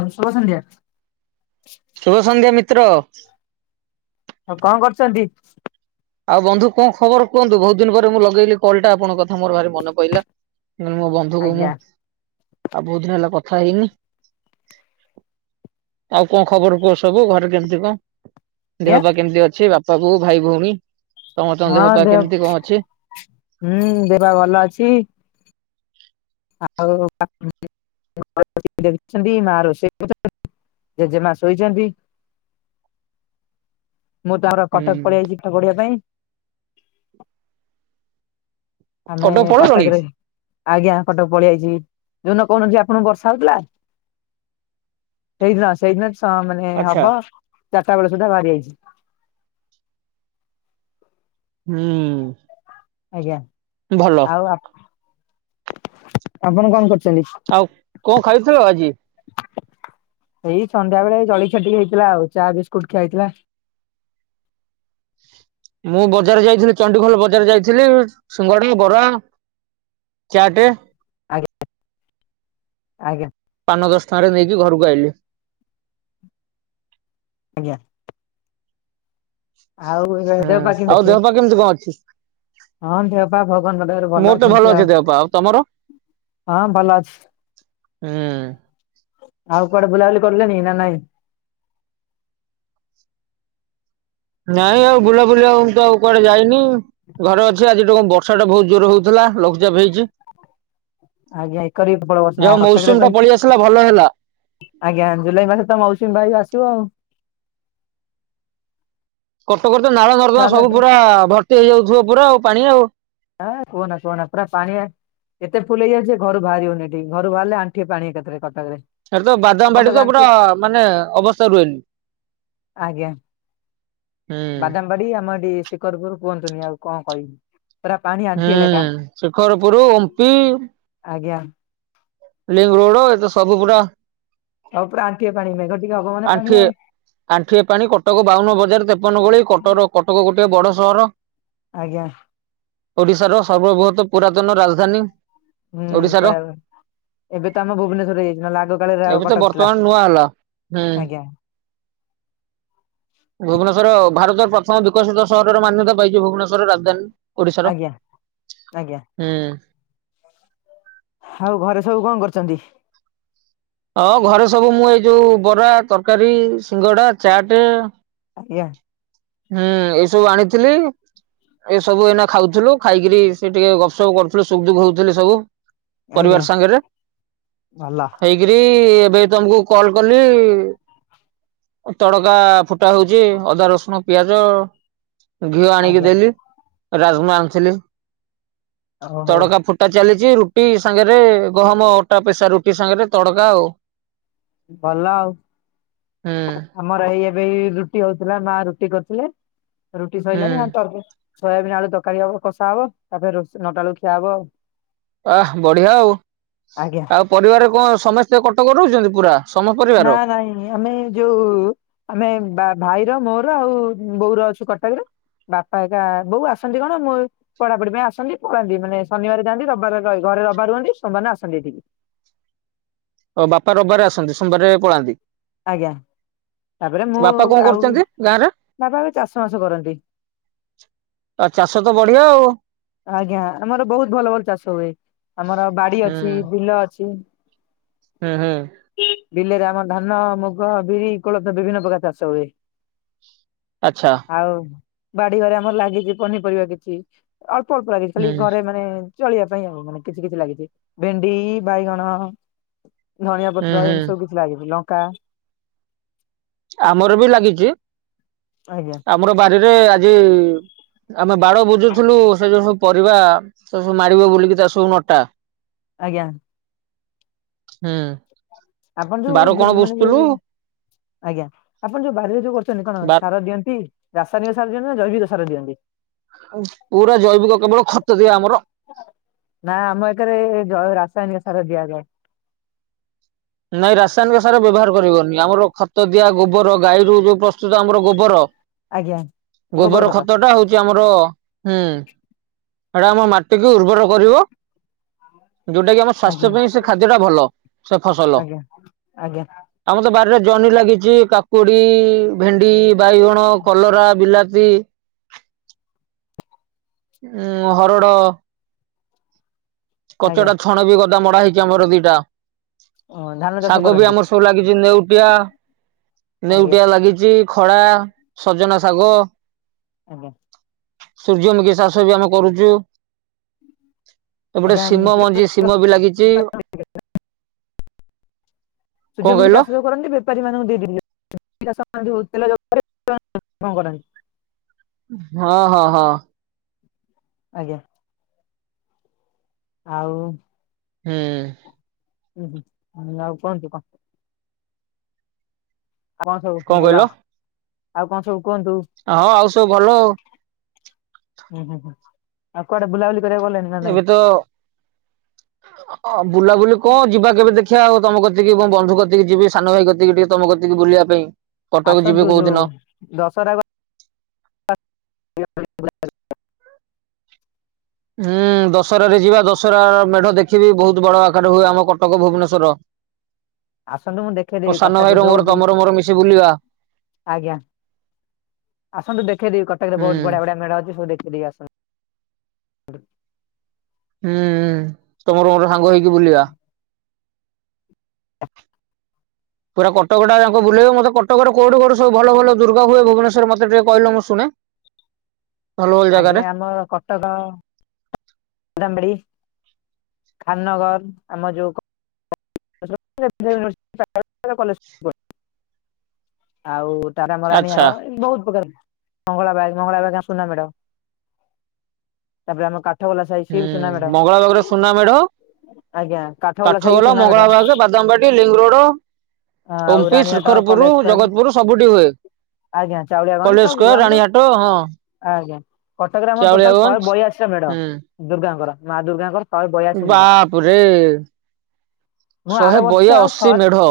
ଅ ଶୁଭ ସନ୍ଧ୍ୟା ଶୁଭ ସନ୍ଧ୍ୟା ମିତ୍ର ଆଉ କଣ କରୁଛନ୍ତି ଆଉ ବନ୍ଧୁ କଣ ଖବର କୁହନ୍ତୁ ବହୁତ ଦିନ ପରେ ମୁଁ ଲଗେଇଲି କଲ ଟା ଆପଣଙ୍କ କଥା ମୋର ଭାର ମନେ ପଇଲା ମୋ ବନ୍ଧୁ କୁ ମୁଁ ଆଜ୍ଞା ଆଉ ବହୁତ ଦିନ ହେଲା କଥା ହେଇନି ଆଉ କଣ ଖବର କୁହ ସବୁ ଘରେ କେମିତି କଣ ଦେହ ଆଜ୍ଞା। ପା କେମିତି ଅଛି ବାପା ବଉ ଭାଇ ଭଉଣୀ ସମସ୍ତଙ୍କ ଦେହ ପା କେମିତି କଣ ଅଛି ହୁଁ ଦେହ ପା ଭଲ ଅଛି [unintelligible] [unintelligible] ମୁଁ ତ ଆମର ହୁଁ କଟକ ପଳେଇଆାଇଛି ପାଠ ପଢିବା ପାଇଁ ଆମେ କଟକ ପଳେଇଲଣି କଟକରେ ଆଜ୍ଞା କଟକ ପଳେଇଆଇଚି ଯୋଉ ଦିନ କହୁନଥିଲି ଆପଣଙ୍କୁ ବର୍ଷା ହଉଥିଲା ସେଇଦିନ ସେଇଦିନ ସ ମାନେ ଆଚ୍ଛା ହବ ଚାରିଟା ବେଳେ ସୁଦ୍ଧା ବାହାରି ଆଇଛି ହୁଁ ଆଜ୍ଞା ଭଲ ଆଉ ଆ ଆପଣ କଣ କରୁଛନ୍ତି ଆଉ କଣ ଖାଇଥିଲ ଆଜି? ଏଇ ସନ୍ଧ୍ୟା ବେଳେ ଜଳଖିଆ ଟିକେ ହେଇଥିଲା ଆଉ ଚା ବିସ୍କୁଟ ଖିଆ ହେଇଥିଲା ମୁଁ ବଜାର ଯାଇଥିଲି ଚଣ୍ଡିଖୋଲ ବଜାର ଯାଇଥିଲି ସିଙ୍ଗଡି ବରା ଚାଟେ ଆଜ୍ଞା ଆଜ୍ଞା ପାନ ଦଶ ଟଙ୍କା ରେ ଦେଇକି ଘରକୁ ଆଇିଲି ଆଜ୍ଞା ଆଉ ଏ ଦେହ ହୁଁ ପା ଆଉ କେମିତି ଦେହ ଅଛି? ପା କଣ ଅଛି? ହଁ ଦେହ ପା ଭଗବାନ ଙ୍କ ଦୟାରୁ ଭଲ ମୋର ତ ଅଛି ଏମିତି ଦେହ ଆଉ ପା ତମର? ହଁ ଭଲ ଅଛି ହୁଁ ଆଉ କୁଆଡେ ବୁଲାବୁଲି କରୁଛନ୍ତି ନା ନାଇଁ ନାଇଁ ଆଉ ବୁଲାବୁଲି ମୁଁ ତ ଆଉ କୁଆଡେ ଯାଇନି ଘରେ ଅଛି ଆଜିଠୁ ବର୍ଷା ଟା ବହୁତ ଜୋରେ ହଉଥିଲା ଲଘୁଚାପ ହେଇଛି ଯାହା ହଉ ମୌସୁମୀ ଟା ପଳେଇ ଆସିଲା ଭଲ ହେଲା। [unintelligible] ଆଜ୍ଞା ଜୁଲାଇ ମାସରେ ତ ମୌସୁମୀ ବାୟୁ ଆସିବ ଆଉ କଟକ ରେ ତ ନାଳ ନର୍ଦମା ବର୍ଷା ସବୁ ହେଲାଠୁ ପୁରା ଭର୍ତି ହେଇଯାଉଥିବ ପୁରା ଆଉ ପାଣି ଆଉ ଏ କୁହନା କୁହନା ପୁରା ପାଣି ଅ କେତେ ଫୁଲ ହେଯାଇାଉଛି ଘରୁ ବାହାରିି ହଉନି ଠିକି ଘରୁ ବାହାରେ ଆଣ୍ଠି ଏ ପାଣି ଏକାଥରେ କଟକରେ। ଏ ତ ବାଦାମ ଆପଣ ବାଡି ତ ପୁରା ଜାଣିଥିବେ ମାନେ ଅବସ୍ଥା ରୁହେନି। ଆଜ୍ଞା ହୁଁ ବାଦାମବାଡ଼ି ଆମର ଏଠି ଶିକରପୁର କୁହନ୍ତୁନି ଆଉ କଣ କହିବି। ପୁରା ପାଣି ହୁଁ ଆଣ୍ଠିଏ ଲେଖା ଶିଖରପୁର ଓମ୍ପି। ଆଜ୍ଞା। ପ୍ଲେଗରୋଡ ଏତ ସବୁ ପୁରା- - ଆଉକ୍ରା। ପାଣି ଗଟିକ ମେଘ ଟିକେ ହବ। [unintelligible] ଆଣ୍ଠୁଏ ପାଣି କଟକ ବାଉନ ବଜାର ତେପନ ଗୋଳି କଟର କଟକ ଗୋଟିଏେ ବଡ ସହର। ଆଜ୍ଞା ଓଡିଶାର ସର୍ବବୃହତ ପୁରାତନ ରାଜଧାନୀ। ହୁଁ ଓଡିଶାର କହିବାକୁ, ଏବେ ତ ଆମ ଭୁବନେଶ୍ୱରରେ ହେଇଛି ଆଗ କାଳରେ ଆଉ ଏବେ ତ କଟକ ଥିଲା। ବର୍ତ୍ତମାନ ନୂଆ ହେଲା। ହୁଁ ଆଜ୍ଞା ଭୁବନେଶ୍ୱର ଭାରତର ପ୍ରଥମ ବିକଶିତ ସହରର ମାନ୍ୟତା ପାଇଛି ଭୁବନେଶ୍ୱରର ରାଜଧାନୀ। ଓଡିଶାର, ଆଜ୍ଞା ଆଜ୍ଞା। ହୁଁ। ଆଉ ଘରେ ସବୁ କଁ କରୁଚନ୍ତି? ହଁ ଘରେ ସବୁ ମୁଁ ଏଇ ଯୋଉ ବରା, ତରକାରୀ, ସିଙ୍ଗଡ଼ା, ଚାଟେ ଆଜ୍ଞା ହୁଁ ଏ ସବୁ ଆଣିଥିଲି। ଏ ସବୁ ଏଇନା ଖାଉଥିଲୁ। ଖାଇକିରି ସେ ଟିକେ ଗପସପ କରୁଥିଲୁ ସୁଖ ଦୁଖ ହଉଥିଲେ ସବୁ। ଆଜ୍ଞା ପରିବାର ସାଙ୍ଗରେ, ଭଲ ହେଇ ରି ଏବେ ତମକୁ କଲ କଲି ତଡକା ଫୁଟା ହଉଚି ଅଦା ରସୁଣ - - ପିଆଜ ଘିଅ ଆଣିକି ଆଜ୍ଞା ଦେଲି ରାଜମା ଆଣିଥିଲି। ଓହୋ ତଡକା ଫୁଟା ଚାଲିଚି। ରୁଟି ସାଙ୍ଗରେ ଗହମ ଅଟା ପେସା ରୁଟି ସାଙ୍ଗରେ ତଡକା ଆଉ। ଭଲ ଆଉ। ହୁଁ ଆମର ଏଇ ଏବେ ରୁଟି ହଉଥିଲା ମା ରୁଟି କରିୁଥିଲେ ରୁଟି ହୁଁ ସରଲାଣି ତର - - ସୋୟାବିନି ଆଳୁ ତରକାରୀ ହବ କଷା ହବ ତାପରେ ର ନଟାଳୁ ଖିଆ ହବ। ଅ ବଢିଆ ଆଉ। ଆଜ୍ଞା ଆଉ ପରିବାର କଣ ସମସ୍ତେ କଟକ ରହୁଚନ୍ତି ପୁରା। ସମ ପରିବାର? ନା ନାଇଁ। ଆମେ ଯୋଉ ଆମେ ଭାଇର ମୋର ଆଉ ବୋଉର ଅଛୁ କଟକରେ। ବାପା ଏକା ବୋଉ ଆସନ୍ତି କଣ ମୁଁ- - ପଢାପଢି ପାଇଁ ଆସନ୍ତି ପଢାନ୍ତି ମାନ ଶନିବାର ଯାଆନ୍ତି ରବିବାର ଘରେ ରବିବାର ହୁଅନ୍ତି ସୋମବାରିନ ଆସନ୍ତି ଏଠିକି। ଓ ବାପା ରବିବାରେ ଆସନ୍ତି ସୋମବାରେ ପଳାନ୍ତି ଆଜ୍ଞା ତାପରେ ମୁଁ ବାପା କଣ ଆଉ କରୁଛନ୍ତି ଗାଁ ରେ? ବାବା ଏବେ ଚାଷ ବାସ କରନ୍ତି। ଆଉ ଚାଷ ତ ବଢିଆ ଆଉ। ଆଜ୍ଞା, ଆମର ବହୁତ ଭଲ ଭଲ ଚାଷ ହୁଏ। ଆମର ବାଡି ହୁଁ ଅଛି ବିଲ ଅଛି। ହୁଁ ହୁଁ ବିଲରେ ଆମର ଧାନ, ମୁଗ, ବିରି, କୋଳଥ ବିଭିନ୍ନ ପ୍ରକାର ଚାଷ ହୁଏ। ଆଛା। ଆଉ ବାଡି ଘରେ ଆମର ଲାଗିଛି ପନିପରିବା କିଛି ଅଳ୍ପ ଅଳ୍ପ ଲାଗିଛି ହୁଁ ଖାଲି ଘରେ ମାନେ ଚଳିବା ପାଇଁ ଆଉ ମାନେ କିଛି କିଛି ଲାଗିଛି ଭେଣ୍ଡି ବାଇଗଣ। ଧଣିଆ ହୁଁ ପତ୍ର ହୁଁ। ଏମିତି ସବୁ କିଛି ଲାଗିଛି ଲଙ୍କା। ଆମର ବି ଲାଗିଛି। ଆଜ୍ଞା। ଆମର ବାରିରେ ଆଜି ଆମେ ବାଡ ବୁଝୁଥିଲୁ ସେ ଯୋଉ ସବୁ ପରିବା ସେ ସବୁ ମାଡିବ ବୋଲିକି ତା ସବୁ ନଟା। ଆଜ୍ଞା। ହୁଁ। ଆପଣ ଯୋଉ ବାର କଣ ବିଲ ମାନେ ବୁଝୁଥିଲୁ ଯୋଉ ଆଜ୍ଞା ଆପଣ ଯୋଉ ବାରି ରେ ଯୋଉ କରୁଛନ୍ତି କଣ ବା ସାର ଦିଅନ୍ତି? ରାସାୟନିକ ସାର ଦିଅନ୍ତି ନା ଜୈବିକ ସାର ଦିଅନ୍ତି। ପୁରା ଜୈବିକ କେବଳ ଖତ ଦିଆ ଆମର। ନା ଆମ ଏକରେ ରାସାୟନିକ ସାର ଦିଆଯାଏ। ନାଇଁ ରାସାୟନିକ ସାର ବ୍ୟବହାର କରିବନି ଆମର ଖତ ଦିଆ ଗୋବର ଗାଈରୁ ଯୋଉ ପ୍ରସ୍ତୁତ ଆମର ଗୋବର ଆଜ୍ଞା ଗୋବର ଖତ ଟା ହଉଛି। ଆମର ହୁଁ ସେଟା ଆମ ମାଟିକୁ ଉର୍ବର କରିବ। ଯୋଉଟା କି ଆମ ଆଜ୍ଞା ସ୍ୱାସ୍ଥ୍ୟ ପାଇଁ ସୋ ଖାଦ୍ୟଟା ଭଲ। ସେ ଫସଲ ଆଜ୍ଞା ଆଜ୍ଞା। ଆମ ତ ବାରିରେ ଜହ୍ନି ଲାଗିଛି କାକୁଡ଼ି ଭେଣ୍ଡି। ବାଇଗଣ କଲରା ବିଲାତି। ଉଁ ହରଡ଼। ଆଜ୍ଞା କଚଟା ଛଣ ବି ଗଦା ମଡା ହେଇଛି ଆମର ଦିଟା। ଅ ଧାନ ଚାଷ ଶାଗ ବି କରନ୍ତି ଆମର ସବୁ ଲାଗିଛି ନେଉଟିଆ ଆଜ୍ଞା ନେଉଟିଆ ଲାଗିଛି। ଜି ଖଳା ସଜନା ଶାଗ। ଓହୋ। ସୂର୍ଯ୍ୟମୁଖୀ ଚାଷ ବି ଆମେ କରୁଛୁ। ଏ ପଟେ ଆଜ୍ଞା ସିମ ମଞ୍ଜି ସିମ ବି ଲାଗିଛି। କଣ ସୂର୍ଯ୍ୟମୁଖୀ କହିଲ ଚାଷ ଯୋଉ କରନ୍ତି ବେପାରୀ ମାନଙ୍କୁ ଦେଇଦଅ [unintelligible] ହଁ ହଁ ହଁ। ଆଜ୍ଞା। ଆଉ ହୁଁ। ହୁଁ ନା ଆଉ କଣ କି? ଆଉ କଣ ସବୁ ଭଲ ଆଉ କଣ ସବୁ କୁହନ୍ତୁ? ହଁ ଆଉ ସବୁ ଭଲ ଆଉ। ହୁଁ ହୁ ହୁଁ ଆଉ କୁଆଡେ ବୁଲାବୁଲି କରିବାକୁ ଗଲେଣି? ନା ନାଇଁ ଏବେ ତ ଅ ବୁଲାବୁଲି କଣ ଯିବା କେବେ ଦେଖିବା ଆଉ ତମ କତିିଁ ବନ୍ଧୁ କକି ଯିବି ସାନ ଭାଇ କତିକି ଟିକେ ତମ କତିକି ବୁଲିବା ପାଇଁ କଟକ ଯିବି କୋଉ ଦିନ? ଦଶହରାକୁ। [inaudible] ହୁଁ ଦଶହରାରେ ଯିବା ଦଶହରା ମେଢ ଦେଖିବି ବହୁତ ବଡ ଆକାର ହୁଏ ଆମ କଟକ ଭୁବନେଶ୍ଵର। ଆସନ୍ତୁ ମୁଁ ଦେଖେଇଦେବି କଟକ ଭାଇର ମୋର ଯୋଉଠି ତମର ମୋର ମିଶି ବୁଲିବା ଆଜ୍ଞା। ଆସନ୍ତୁ ଦେଖେଇ ଦେବି କଟକରେ ହୁଁ ବହୁ ବଢିଆ ବଢିଆ ମେଢ ଅଛି ସବୁ ଦେଖେଇ ଦେବି ଆସନ୍ତୁ। ହୁଁ ତମର ମୋର ସାଙ୍ଗ ହେଇକି ବୁଲିବା। ପୁରା କଟକ ଟା ଜାଙ୍କ ବୁଲେଇବ ମୋତ କଟକରେ କୋଉଠି କୋଉଠି ସବୁ ଭଲ ଭଲ ଦୁର୍ଗା ହୁଏ ଭୁବନେଶ୍ୱର ରେ ମତେ ଟିକେ କହିଲ ମୁଁ ଶୁଣେ। ଭଲ ଭଲ ଆଗେ ଜାଗାରେ ଆମର କଟକ ବାଦାମ୍ ବାଡ଼ି ଖାନନଗର ଆମ ଯୋଉ ପ [unintelligible] ଆଉ ତାରା ଆମ ଆଚ୍ଛା ରାଣୀଆର ବହୁତ ପ୍ରକାର ମଙ୍ଗଳବାଗ ମଙ୍ଗଳବାଗ ଆମ ସୁନା ମେଢ ତାପରେ ଆମ କା ହୁଁ ମଙ୍ଗଳା ବାଗରେ ସୁନା ମେଢ ଆଜ୍ଞା କାଠଗୋଲା କାଠ ସାହି ବି ଗୋଲା ସୁନା ମେଢ ମଙ୍ଗଳା ବାଗ। ବାଦାମବାଡି ଲିଙ୍ଗ ରୋଡ ଆଉ OMP Ranihat Srikharapur college square ଜଗତପୁରୁ ସବୁଠି ହୁଏ। ଆଜ୍ଞା ଚାଉଳିଆଗଞ୍ଜ କଲେଜ ସବୁ ସ୍କୋୟାର ଆମର ରାଣୀ ହାଟ ହଁ। ଆଜ୍ଞା କଟକରେ ଆମର ଟୋଟାଲ ଶହେ ଚାଉଳିଆଗଞ୍ଜ ବୟାଅଶି ଟା ମେଢ ହୁଁ ଦୁର୍ଗାଙ୍କର ମା ଦୁର୍ଗାଙ୍କର ଶହେ ବୟାଅଶୀ ମେଢ ବାପରେ ମୁଁ ଆର ଶହେ ବର୍ଷ ବୟା ଅଶୀ ଶହେ ମେଢ?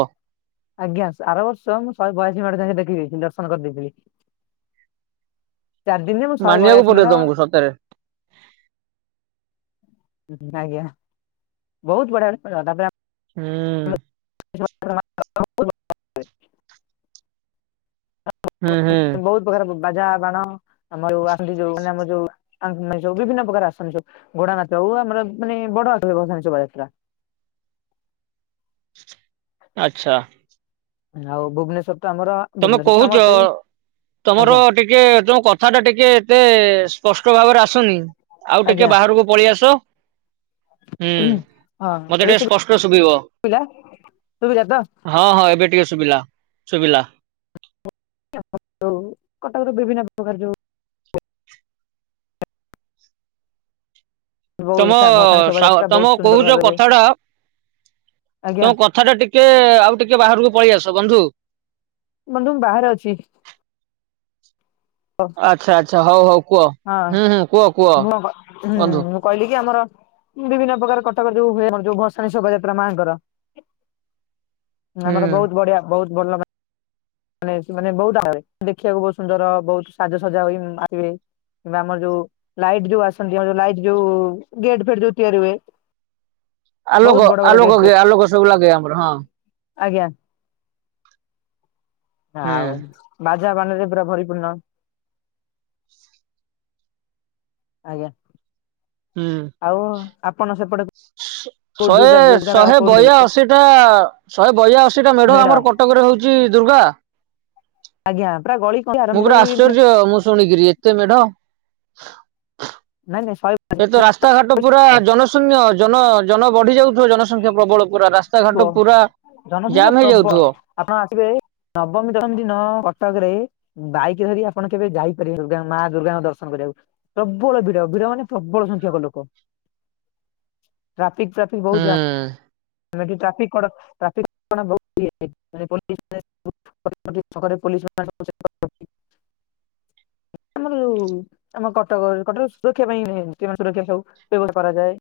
ଆଜ୍ଞା ସ ଆର ବର୍ଷ ମୁଁ ଶହେ ବୟାଅଶୀ ମେଢ଼ ଯାଇଁକି ଦେଖି ଦେଇଥିଲି ଦର୍ଶନ କରିଦେଇଥିଲି। ଚାରି ଦିନରେ ମୁଁ ଶହେ ମାନିବାକୁ ବୟାଅଶୀ ପଡିବ ମେଢ଼ ତମକୁ ସତରେ ହୁଁ ଆଜ୍ଞା ବହୁତ ବଢିଆ ତା ପରେ ଆମ ହୁଁ। [unintelligible] ହୁଁ ହୁଁ। ତେ ପ୍ରକାର ବାଜା ବାଣ ଆମର ଯୋଉ ଆସନ୍ତି ଯୋଉ ମାନେ ଆମ ଯୋଉ ନ୍ତି ସବୁ ବିଭିନ୍ନ ପ୍ରକାର ଆସନ୍ତି ସବୁ ଘୋଡ ନାଚ ହୋଉ ଆମର ମାନେ ବଡ [unintelligible] ଶୋଭାଯାତ୍ରା। ଆଚ୍ଛା। ଆଉ ଭୁବନେଶ୍ଵର ତ ଆମର ତମେ ଭୁବନେଶ୍ୱର ତ ଆମର କହୁଚ ସେଇ ତମର ଆଜ୍ଞା ଟିକେ ତମ କଥା ଟା ଟିକେ ଏତେ ସ୍ପଷ୍ଟ ଭାବରେ ଆସୁନି। ଆଉ ଟିକେ ଆଜ୍ଞା। ବାହାରକୁ ପଳେଇ ଆସ। ହୁଁ ହଁ ମତେ ଏବେ ଟିକେ ସ୍ପଷ୍ଟ ଶୁଭିବ। ଶୁଭିଲା ଶୁଭିଲା ତ ହଁ ହଁ ଏବେ ଟିକେ ସୁବିଲା ସୁବିଲା। [unintelligible] ଯୋଉ କଟକ ର ବିଭିନ୍ନ ପ୍ରକାର ଯୋଉ ବହୁ ତମ ଭସାଣି ସା ଶୋଭାଯାତ୍ରା ବହୁତ ତମ ସୁନ୍ଦର କହୁଚ ଭାବେ ହୁଏ କଥା ଟା ଆଜ୍ଞା ତମ କଥ କଥା ଟା ଟିକେ ଆଉ ଟିକେ ବାହାରକୁ ପଳେଇ ଆସ ବନ୍ଧୁ। ବନ୍ଧୁ ମୁଁ ବାହାରେ ଅଛି। ଆଚ୍ଛା ଆଚ୍ଛା ହଉ ହଉ କୁହ ହଁ ହୁଁ ହୁଁ କୁହ କୁହ ମୁଁ ହୁଁ ବନ୍ଧୁ। ମୁଁ କହିଲି କି ଆମର ବିଭିନ୍ନ ପ୍ରକାର କଟକରେ ଯୋଉ ହୁଏ ଯୋଉ ଭସାଣି ଶୋଭାଯାତ୍ରା ମାଙ୍କର ହୁଁ। ଆମର ବହୁତ ବଢିଆ ବହୁତ ଭଲ ମାନ ମାନେ ମାନେ ବହୁତ ଆ [unintelligible] ଦେଖିବାକୁ ବହୁତ ସୁନ୍ଦର ବହୁତ ସାଜସଜା ହୋଇ ମା ଆସିବେ। କିମ୍ବା ଆମର ଯୋଉ ଲାଇଟ୍ ଯୋଉ ଆସନ୍ତି ଆମ ଯୋ ଲାଇଟ୍ ଯୋଉ ଗେଟ୍ ଫେଟ୍ ଯୋଉ ତିଆରି ହୁଏ ବହୁତ ଆଲୋକ ବଡ ବଡ ଆଲୋକ ଗେଟ୍ କେ ତିଆରି, ଆଲୋକ ସବୁ ଲାଗେ ଆମର ହଁ। ଆଜ୍ଞା। ହୁଁ ଆଉ ବାଜା ବାଣ ରେ ପୁରା ଭରିପୂର୍ଣ୍ଣ। ଆଜ୍ଞା। ହୁଁ। ଆଉ ଆପଣ ସେପଟେ କୋଉ ଦୁର୍ଗା ଦୁର୍ଗା ର କୋଉଠି [unintelligible] ଏଟା ଶହେ ବୟାଅଶୀ ଟା ମେଢ ଆମର କଟକରେ ହଉଚି ଦୁର୍ଗା। ଆଜ୍ଞା ପୁରା ଗଳି କନ୍ଦି ମୁଁ ଆରମ୍ଭ ପୁରା କରି ଆଶ୍ଚର୍ଯ୍ୟ ମୁଁ ଶୁଣିକିରି ଏତେ ମେଢ। ନାଇଁ ନାଇ ଶହେ ଏ ତ ରାସ୍ତାଘାଟ ପୁରା ଜନଶୂନ୍ୟ ଜନ ଜନ ବଢି ଯାଉଥିବ ଜନସଂଖ୍ୟା ପ୍ରବଳ ପୁରା ରାସ୍ତା ରାସ୍ତାଘାଟ ପୁରା ଜନସଂଖ୍ୟା ଜାମ୍ ପ୍ରବଳ ହେଇଯାଉଥିବ? ଆପଣ ଆସିବେ ନବମୀ ଦଶମୀ ଦିନ କଟକରେ ବାଇକ୍ ଧରି ଆପଣ କେବେ ଯାଇପାରିବେ ଦୁର୍ଗା ମା ଦୁର୍ଗାଙ୍କ ଦର୍ଶନ କରିବାକୁ। ପ୍ରବଳ ଭିଡ଼ ଭିଡ ମାନେ ପ୍ରବଳ ସଂଖ୍ୟାକ ଲୋକ। ଟ୍ରାଫିକ୍‌ ଫ୍ରାଫିକ୍ ବହୁ ଜାମ୍। ହୁଁ! [unintelligible] [unintelligible] ଆମର ଯୋଉ ଆମ କଟକ କଟକ ସୁରକ୍ଷା ପାଇଁ ଯୋଉମାନେ ସୁରକ୍ଷା ସବୁ ବ୍ୟବସ୍ଥା କରାଯାଏ।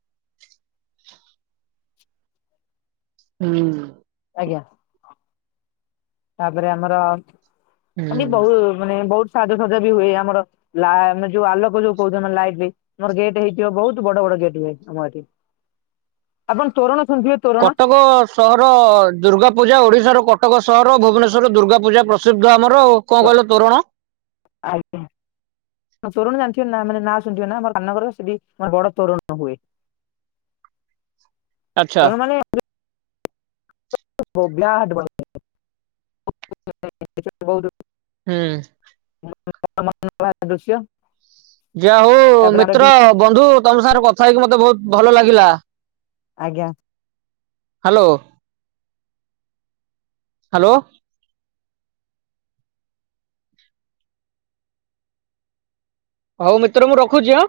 ହୁଁ! ଆଜ୍ଞା! ତାପରେ ଆମର ହୁଁ। ଏମିତି ବହୁ ମାନେ ବହୁତ୍ ସାଜସଜା ବି ହୁଏ ଆମର। ଲା ମାନେ ଯୋଉ ଆଲୋକ ଯୋଉ କହୁଚ ନା ଲାଇଟି। ଆମର ଗେଟ୍ ହେଇଯିବ ବହୁତ୍ ବଡ ବଡ ଗେଟ୍ ହୁଏ ଆମର ଏଠି। ଆପଣ ତୋରଣ [unintelligible] କଟକ ସହର ଦୁର୍ଗାପୂଜା ଓଡ଼ିଶାର କଟକ ସହର ଭୁବନେଶ୍ୱର ଦୁର୍ଗା ପୂଜା ପ୍ରସିଦ୍ଧ ଆମର ଆଉ। କଁ କହିଲ ତୋରଣ? ଆଜ୍ଞା। ତରୋଣ ଜାଣିଥିବେ ନାଁ ମାନେ ନାଁ ଶୁଣିଥିବେ ନା ଆମର [unintelligible] ସେଠି ଆମର ବଡ ତରୋଣ ହୁଏ। ଆଚ୍ଛା ତୋରଣ ମାନେ [unintelligible] ହୁଁ! [unintelligible] ଦୃଶ୍ୟ। ଯା ହଉ ତାପରେ ଆମର ମିତ୍ର ଏଠି ବନ୍ଧୁ ତମ ସାଙ୍ଗରେ କଥା ହେଇକି ମତେ ବହୁତ୍ ଭଲ ଲାଗିଲା। ଆଜ୍ଞା। Hello hello. ହଉ ମିତ୍ର ମୁଁ ରଖୁଚି ଆଁ।